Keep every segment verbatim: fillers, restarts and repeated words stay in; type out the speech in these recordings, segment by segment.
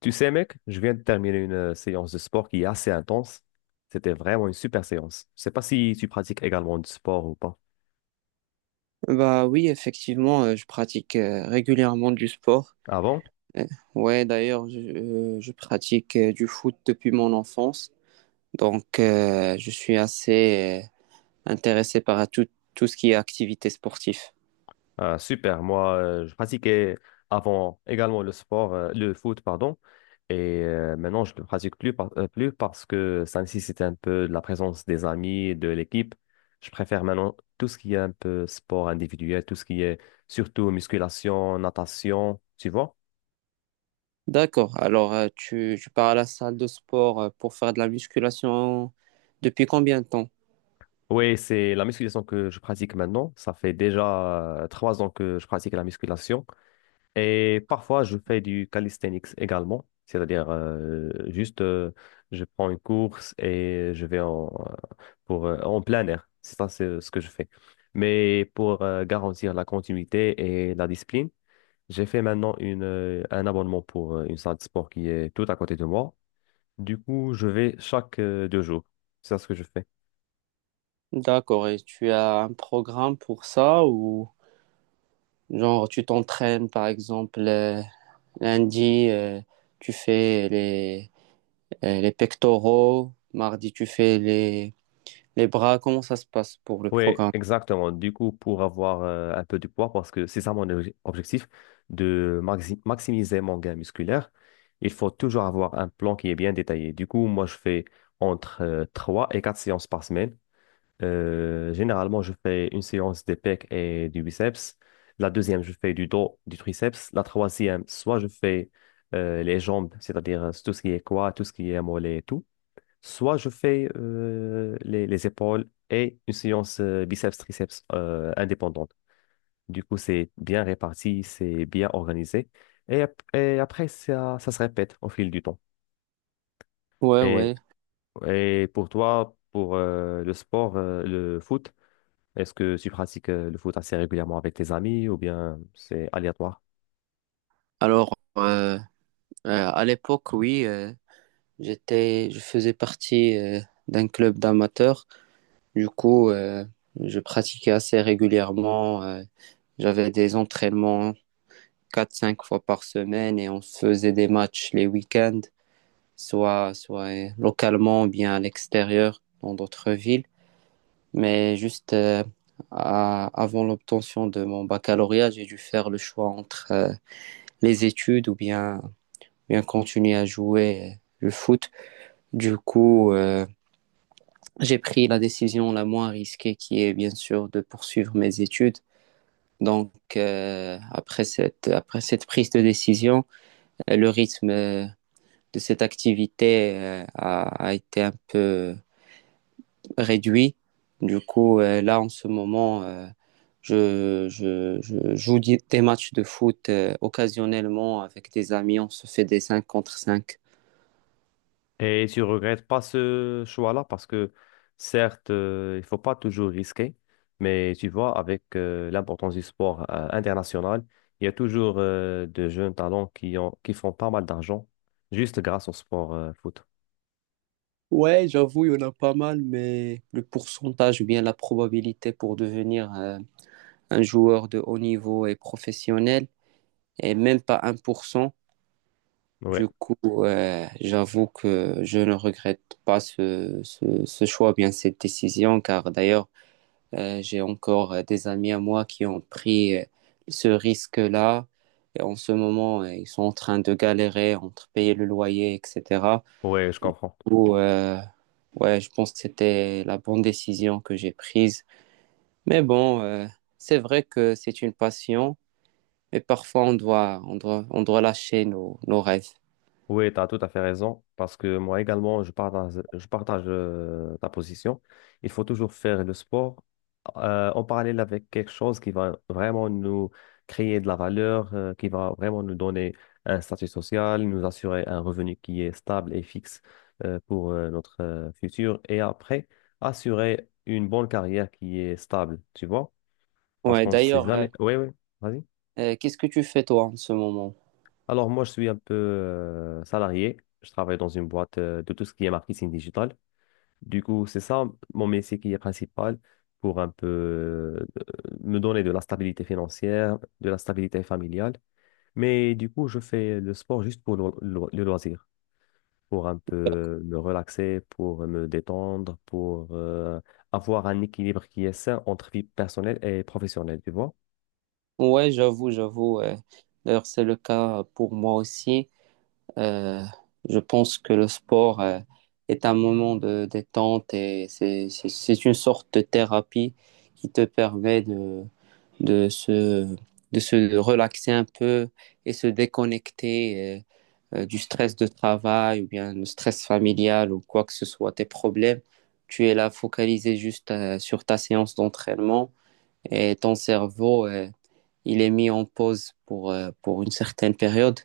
Tu sais, mec, je viens de terminer une euh, séance de sport qui est assez intense. C'était vraiment une super séance. Je sais pas si tu pratiques également du sport ou pas. Bah oui, effectivement, euh, je pratique euh, régulièrement du sport. Avant, Ah bon? Euh, ouais, d'ailleurs, je, euh, je pratique euh, du foot depuis mon enfance. Donc, euh, je suis assez euh, intéressé par tout, tout ce qui est activité sportive. Ah, super. Moi, euh, je pratiquais avant également le sport, euh, le foot, pardon. Et euh, maintenant, je ne le pratique plus, par- euh, plus parce que ça nécessite un peu de la présence des amis, de l'équipe. Je préfère maintenant tout ce qui est un peu sport individuel, tout ce qui est surtout musculation, natation, tu vois? D'accord. Alors, euh, tu, tu pars à la salle de sport euh, pour faire de la musculation depuis combien de temps? Oui, c'est la musculation que je pratique maintenant. Ça fait déjà euh, trois ans que je pratique la musculation. Et parfois, je fais du calisthenics également. C'est-à-dire, euh, juste, euh, je prends une course et je vais en, euh, pour, euh, en plein air. C'est ça, c'est euh, ce que je fais. Mais pour euh, garantir la continuité et la discipline, j'ai fait maintenant une, euh, un abonnement pour euh, une salle de sport qui est tout à côté de moi. Du coup, je vais chaque euh, deux jours. C'est ça ce que je fais. D'accord. Et tu as un programme pour ça ou genre tu t'entraînes, par exemple, euh, lundi, euh, tu fais les Euh, les pectoraux, mardi tu fais les, les bras, comment ça se passe pour le Oui, programme? exactement. Du coup, pour avoir euh, un peu du poids, parce que c'est ça mon obje- objectif, de maxi- maximiser mon gain musculaire, il faut toujours avoir un plan qui est bien détaillé. Du coup, moi, je fais entre euh, trois et quatre séances par semaine. Euh, généralement, je fais une séance des pecs et du biceps. La deuxième, je fais du dos, du triceps. La troisième, soit je fais euh, les jambes, c'est-à-dire euh, tout ce qui est quoi, tout ce qui est mollet et tout. Soit je fais euh, les, les épaules et une séance euh, biceps-triceps euh, indépendante. Du coup, c'est bien réparti, c'est bien organisé. Et, ap- et après, ça, ça se répète au fil du temps. Ouais, Et, ouais. et pour toi, pour euh, le sport, euh, le foot, est-ce que tu pratiques euh, le foot assez régulièrement avec tes amis ou bien c'est aléatoire? Alors, euh, euh, à l'époque, oui, euh, j'étais, je faisais partie euh, d'un club d'amateurs. Du coup, euh, je pratiquais assez régulièrement. Euh, j'avais des entraînements quatre cinq fois par semaine et on se faisait des matchs les week-ends, soit, soit euh, localement ou bien à l'extérieur dans d'autres villes. Mais juste euh, à- avant l'obtention de mon baccalauréat, j'ai dû faire le choix entre euh, les études ou bien, bien continuer à jouer euh, le foot. Du coup, euh, j'ai pris la décision la moins risquée qui est bien sûr de poursuivre mes études. Donc, euh, après cette, après cette prise de décision, euh, le rythme euh, de cette activité euh, a, a été un peu réduit. Du coup, euh, là, en ce moment, euh, je, je- je joue di- des matchs de foot euh, occasionnellement avec des amis. On se fait des cinq contre cinq. Et tu regrettes pas ce choix-là parce que certes, euh, il faut pas toujours risquer, mais tu vois, avec euh, l'importance du sport euh, international, il y a toujours euh, de jeunes talents qui ont, qui font pas mal d'argent juste grâce au sport euh, foot. Ouais, j'avoue, il y en a pas mal, mais le pourcentage ou bien la probabilité pour devenir euh, un joueur de haut niveau et professionnel est même pas un pour cent. Ouais, Du coup, euh, j'avoue que je ne regrette pas ce, ce, ce choix, bien cette décision, car d'ailleurs, Euh, j'ai encore euh, des amis à moi qui ont pris euh, ce risque-là. Et en ce moment, euh, ils sont en train de galérer entre payer le loyer, et cetera. ouais, je comprends. Ou, euh, ouais, je pense que c'était la bonne décision que j'ai prise. Mais bon, euh, c'est vrai que c'est une passion, mais parfois on doit, on doit, on doit lâcher nos, nos rêves. Oui, tu as tout à fait raison, parce que moi également, je partage, je partage euh, ta position. Il faut toujours faire le sport euh, en parallèle avec quelque chose qui va vraiment nous créer de la valeur, euh, qui va vraiment nous donner un statut social, nous assurer un revenu qui est stable et fixe euh, pour euh, notre euh, futur, et après, assurer une bonne carrière qui est stable, tu vois? Parce Ouais, qu'on ne sait d'ailleurs, euh, jamais. Oui, oui, vas-y. euh, qu'est-ce que tu fais toi en ce moment? Alors moi, je suis un peu euh, salarié. Je travaille dans une boîte euh, de tout ce qui est marketing digital. Du coup, c'est ça mon métier qui est principal pour un peu euh, me donner de la stabilité financière, de la stabilité familiale. Mais du coup, je fais le sport juste pour le, le- le loisir, pour un peu me relaxer, pour me détendre, pour euh, avoir un équilibre qui est sain entre vie personnelle et professionnelle, tu vois. Ouais, j'avoue, j'avoue. Euh, d'ailleurs, c'est le cas pour moi aussi. Euh, je pense que le sport euh, est un moment de détente et c'est c'est- c'est une sorte de thérapie qui te permet de, de se, de se relaxer un peu et se déconnecter euh, euh, du stress de travail ou bien le stress familial ou quoi que ce soit, tes problèmes. Tu es là focalisé juste euh, sur ta séance d'entraînement et ton cerveau, euh, il est mis en pause pour, euh, pour une certaine période.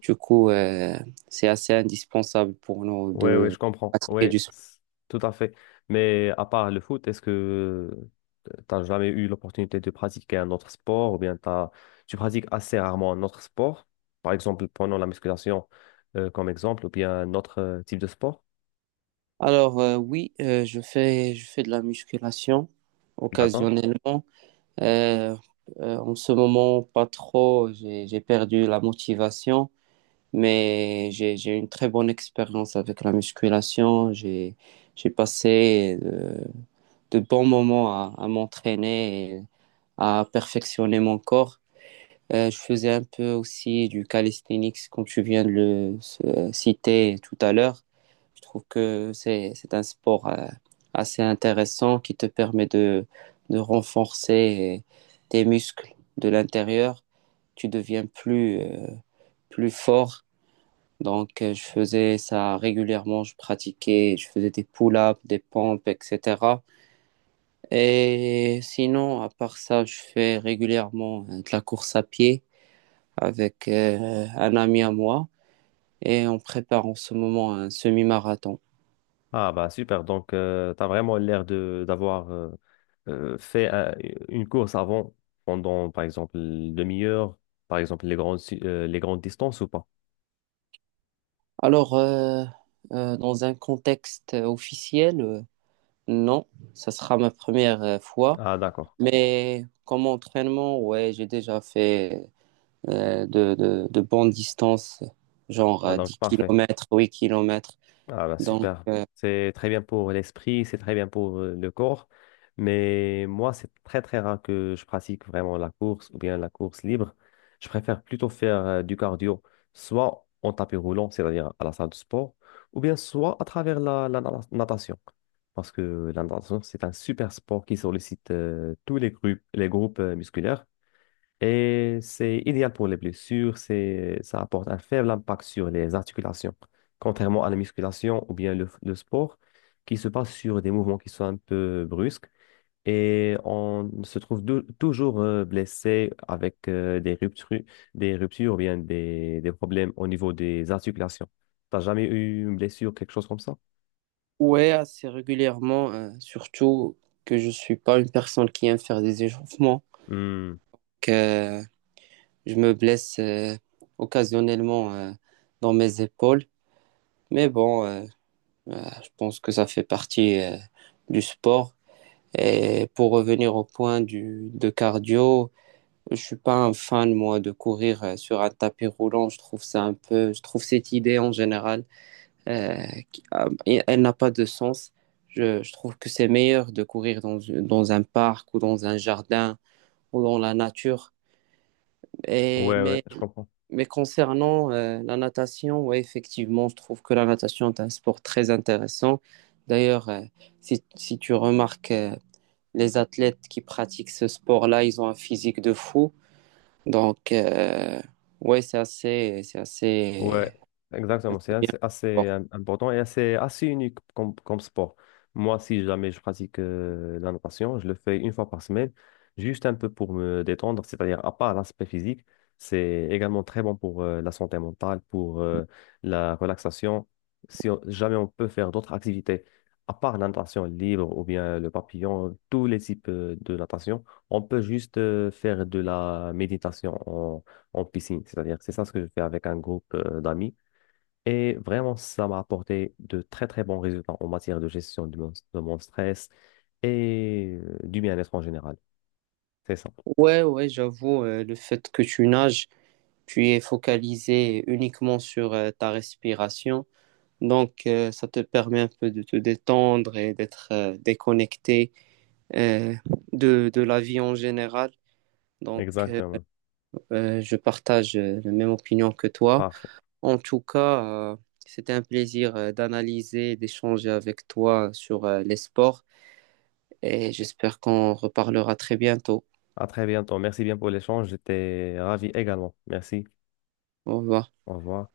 Du coup, euh, c'est assez indispensable pour nous Ouais, ouais, de je comprends. pratiquer Ouais, du sport. c- tout à fait. Mais à part le foot, est-ce que t'as jamais eu l'opportunité de pratiquer un autre sport ou bien t'as, tu pratiques assez rarement un autre sport? Par exemple, prenons la musculation euh, comme exemple ou bien un autre euh, type de sport. Alors, euh, oui, euh, je fais, je fais de la musculation D'accord? occasionnellement. Euh, euh, En ce moment, pas trop. J'ai, j'ai perdu la motivation, mais j'ai, j'ai une très bonne expérience avec la musculation. J'ai, j'ai passé euh, de bons moments à, à m'entraîner et à perfectionner mon corps. Euh, je faisais un peu aussi du calisthenics, comme tu viens de le euh, citer tout à l'heure. Je trouve que c'est, c'est un sport euh, assez intéressant qui te permet de, de renforcer tes muscles de l'intérieur. Tu deviens plus, euh, plus fort. Donc, euh, je faisais ça régulièrement. Je pratiquais, je faisais des pull-ups, des pompes, et cetera. Et sinon, à part ça, je fais régulièrement euh, de la course à pied avec euh, un ami à moi et on prépare en ce moment un semi-marathon. Ah bah super. Donc, tu as vraiment l'air de d'avoir euh, euh, fait un- une course avant pendant, par exemple, une demi-heure, par exemple, les grandes, su- euh, les grandes distances ou pas? Alors, euh, euh, dans un contexte officiel, euh, non, ça sera ma première euh, fois, Ah d'accord. mais comme entraînement, ouais, j'ai déjà fait euh, de, de, de bonnes distances, genre Ah euh, donc, 10 parfait. km, huit kilomètres. Ah bah Donc, super. euh, C'est très bien pour l'esprit, c'est très bien pour euh, le corps. Mais moi, c'est très très rare que je pratique vraiment la course ou bien la course libre. Je préfère plutôt faire euh, du cardio, soit en tapis roulant, c'est-à-dire à la salle de sport, ou bien soit à travers la, la na- natation. Parce que la natation, c'est un super sport qui sollicite euh, tous les groupes, les groupes euh, musculaires. Et c'est idéal pour les blessures, c'est, ça apporte un faible impact sur les articulations, contrairement à la musculation ou bien le, le sport, qui se passe sur des mouvements qui sont un peu brusques. Et on se trouve dou- toujours euh, blessé avec euh, des ruptures, des ruptures ou bien des, des problèmes au niveau des articulations. T'as jamais eu une blessure, quelque chose comme ça? ouais, assez régulièrement, euh, surtout que je suis pas une personne qui aime faire des échauffements. Hmm. Donc, euh, je me blesse euh, occasionnellement euh, dans mes épaules. Mais bon, euh, euh, je pense que ça fait partie euh, du sport. Et pour revenir au point du, de cardio, je suis pas un fan, moi, de courir euh, sur un tapis roulant. Je trouve ça un peu, je trouve cette idée en général, euh, qui- euh, elle n'a pas de sens. Je, je trouve que c'est meilleur de courir dans, dans un parc ou dans un jardin ou dans la nature. Et, Ouais, ouais, mais je comprends. Mais concernant euh, la natation, ouais, effectivement, je trouve que la natation est un sport très intéressant. D'ailleurs, euh, si, si tu remarques, euh, les athlètes qui pratiquent ce sport-là, ils ont un physique de fou. Donc, euh, ouais, c'est assez, c'est Ouais, assez, assez exactement. C'est bien. assez, assez, euh, important et assez, assez unique comme, comme sport. Moi, si jamais je pratique euh, la natation, je le fais une fois par semaine, juste un peu pour me détendre, c'est-à-dire à part l'aspect physique, c'est également très bon pour euh, la santé mentale, pour euh, la relaxation. Si on- jamais on peut faire d'autres activités, à part la natation libre ou bien le papillon, tous les types euh, de natation, on peut juste euh, faire de la méditation en piscine. C'est-à-dire, c'est ça ce que je fais avec un groupe euh, d'amis. Et vraiment, ça m'a apporté de très, très bons résultats en matière de gestion de mon, de mon stress et euh, du bien-être en général. C'est ça. Ouais, ouais, j'avoue, euh, le fait que tu nages, tu es focalisé uniquement sur euh, ta respiration. Donc, euh, ça te permet un peu de te détendre et d'être euh, déconnecté euh, de, de la vie en général. Donc, euh, Exactement. euh, je partage euh, la même opinion que toi. Parfait. En tout cas, euh, c'était un plaisir euh, d'analyser, d'échanger avec toi sur euh, les sports et j'espère qu'on reparlera très bientôt. À très bientôt. Merci bien pour l'échange. J'étais ravi également. Merci. Au revoir. Au revoir.